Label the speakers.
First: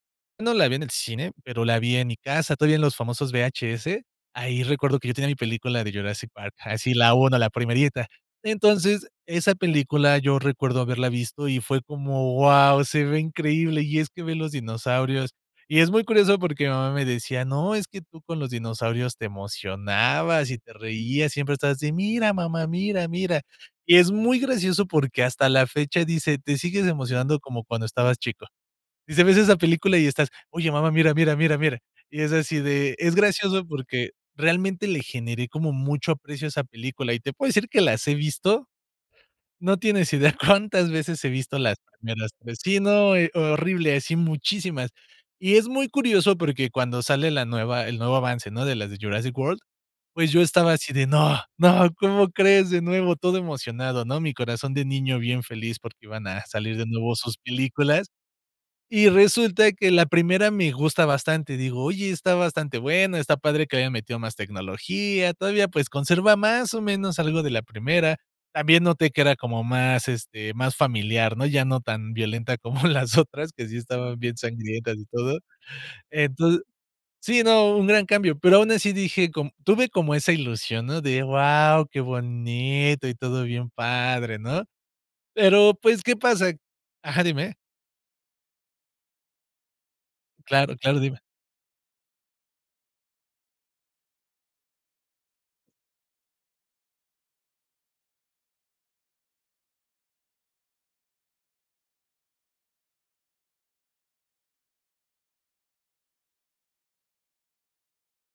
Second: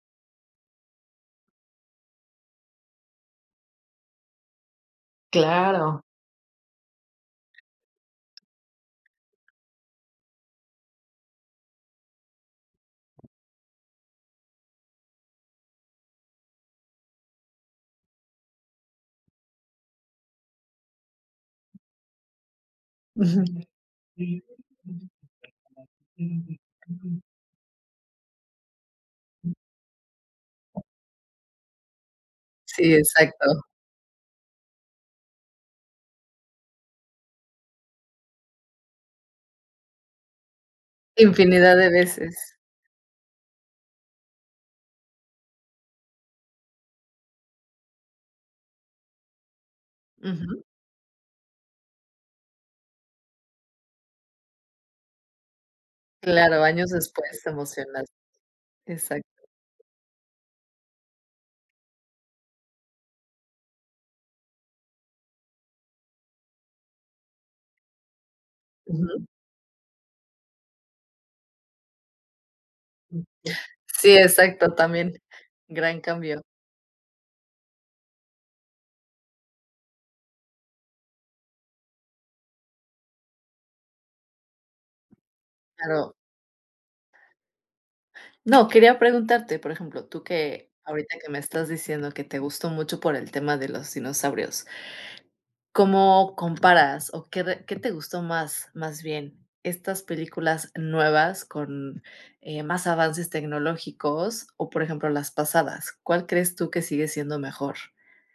Speaker 1: No la vi en el cine, pero la vi en mi casa, todavía en los famosos VHS. Ahí recuerdo que yo tenía mi película de
Speaker 2: Claro.
Speaker 1: "Jurassic Park", así la 1. la primerita. Entonces, esa película yo recuerdo haberla visto y fue como: wao, se ve increíble. Y es que ver los dinosaurios Y es muy curioso porque mi mamá me decía: "No, es que tú con los dinosaurios te emocionabas y te reías. Siempre estabas así: 'Mira, mamá, mira, mira'".
Speaker 2: Ujú.
Speaker 1: Y es muy gracioso porque hasta la fecha dice: "Te sigues emocionando como cuando estabas chico". Dice: "Ves esa película y estás: 'Oye, mamá, mira, mira, mira, mira'". Y es así
Speaker 2: Sí,
Speaker 1: de Es
Speaker 2: exacto.
Speaker 1: gracioso porque realmente le generé como mucho aprecio a esa película y te puedo decir que las he visto, no tienes idea cuántas veces he visto
Speaker 2: Infinidad
Speaker 1: las
Speaker 2: de
Speaker 1: primeras
Speaker 2: veces.
Speaker 1: 3 Sí, no, eh, horrible, así muchísimas. Y es muy curioso porque cuando sale la nueva, el nuevo avance, ¿no?, de las de "Jurassic World", pues yo
Speaker 2: Ujú.
Speaker 1: estaba así de, no, no, ¿cómo crees? De nuevo, todo emocionado, ¿no? Mi corazón de niño bien feliz porque iban a
Speaker 2: Claro,
Speaker 1: salir de
Speaker 2: años
Speaker 1: nuevo sus
Speaker 2: después te emocionas.
Speaker 1: películas. Y
Speaker 2: Exacto.
Speaker 1: resulta que la primera me gusta bastante. Digo: "Oye, está bastante buena, está padre que haya metido más tecnología, todavía pues conserva más o menos algo de la primera". También noté que
Speaker 2: Ujú.
Speaker 1: era como más, este, más familiar, ¿no? Ya no tan violenta como las otras, que sí estaban
Speaker 2: Sí,
Speaker 1: bien
Speaker 2: exacto,
Speaker 1: sangrientas y
Speaker 2: también,
Speaker 1: todo.
Speaker 2: gran cambio.
Speaker 1: Enton Sí, no, un gran cambio, pero aun así dije com tuve como esa ilusión, ¿no?, de, guau, qué bonito y todo bien padre, ¿no? Pero pues,
Speaker 2: Claro.
Speaker 1: ¿qué pasa? Ajá, dime.
Speaker 2: No, quería preguntarte, por ejemplo, tú que
Speaker 1: Claro, claro,
Speaker 2: Ahorita
Speaker 1: dime.
Speaker 2: que me estás diciendo que te gustó mucho por el tema de los dinosaurios. ¿Cómo comparas o qué re? ¿Qué te gustó más?, más bien. ¿Estas películas nuevas con, eh, más avances tecnológicos o por ejemplo, las pasadas? ¿Cuál crees tú que sigue siendo mejor?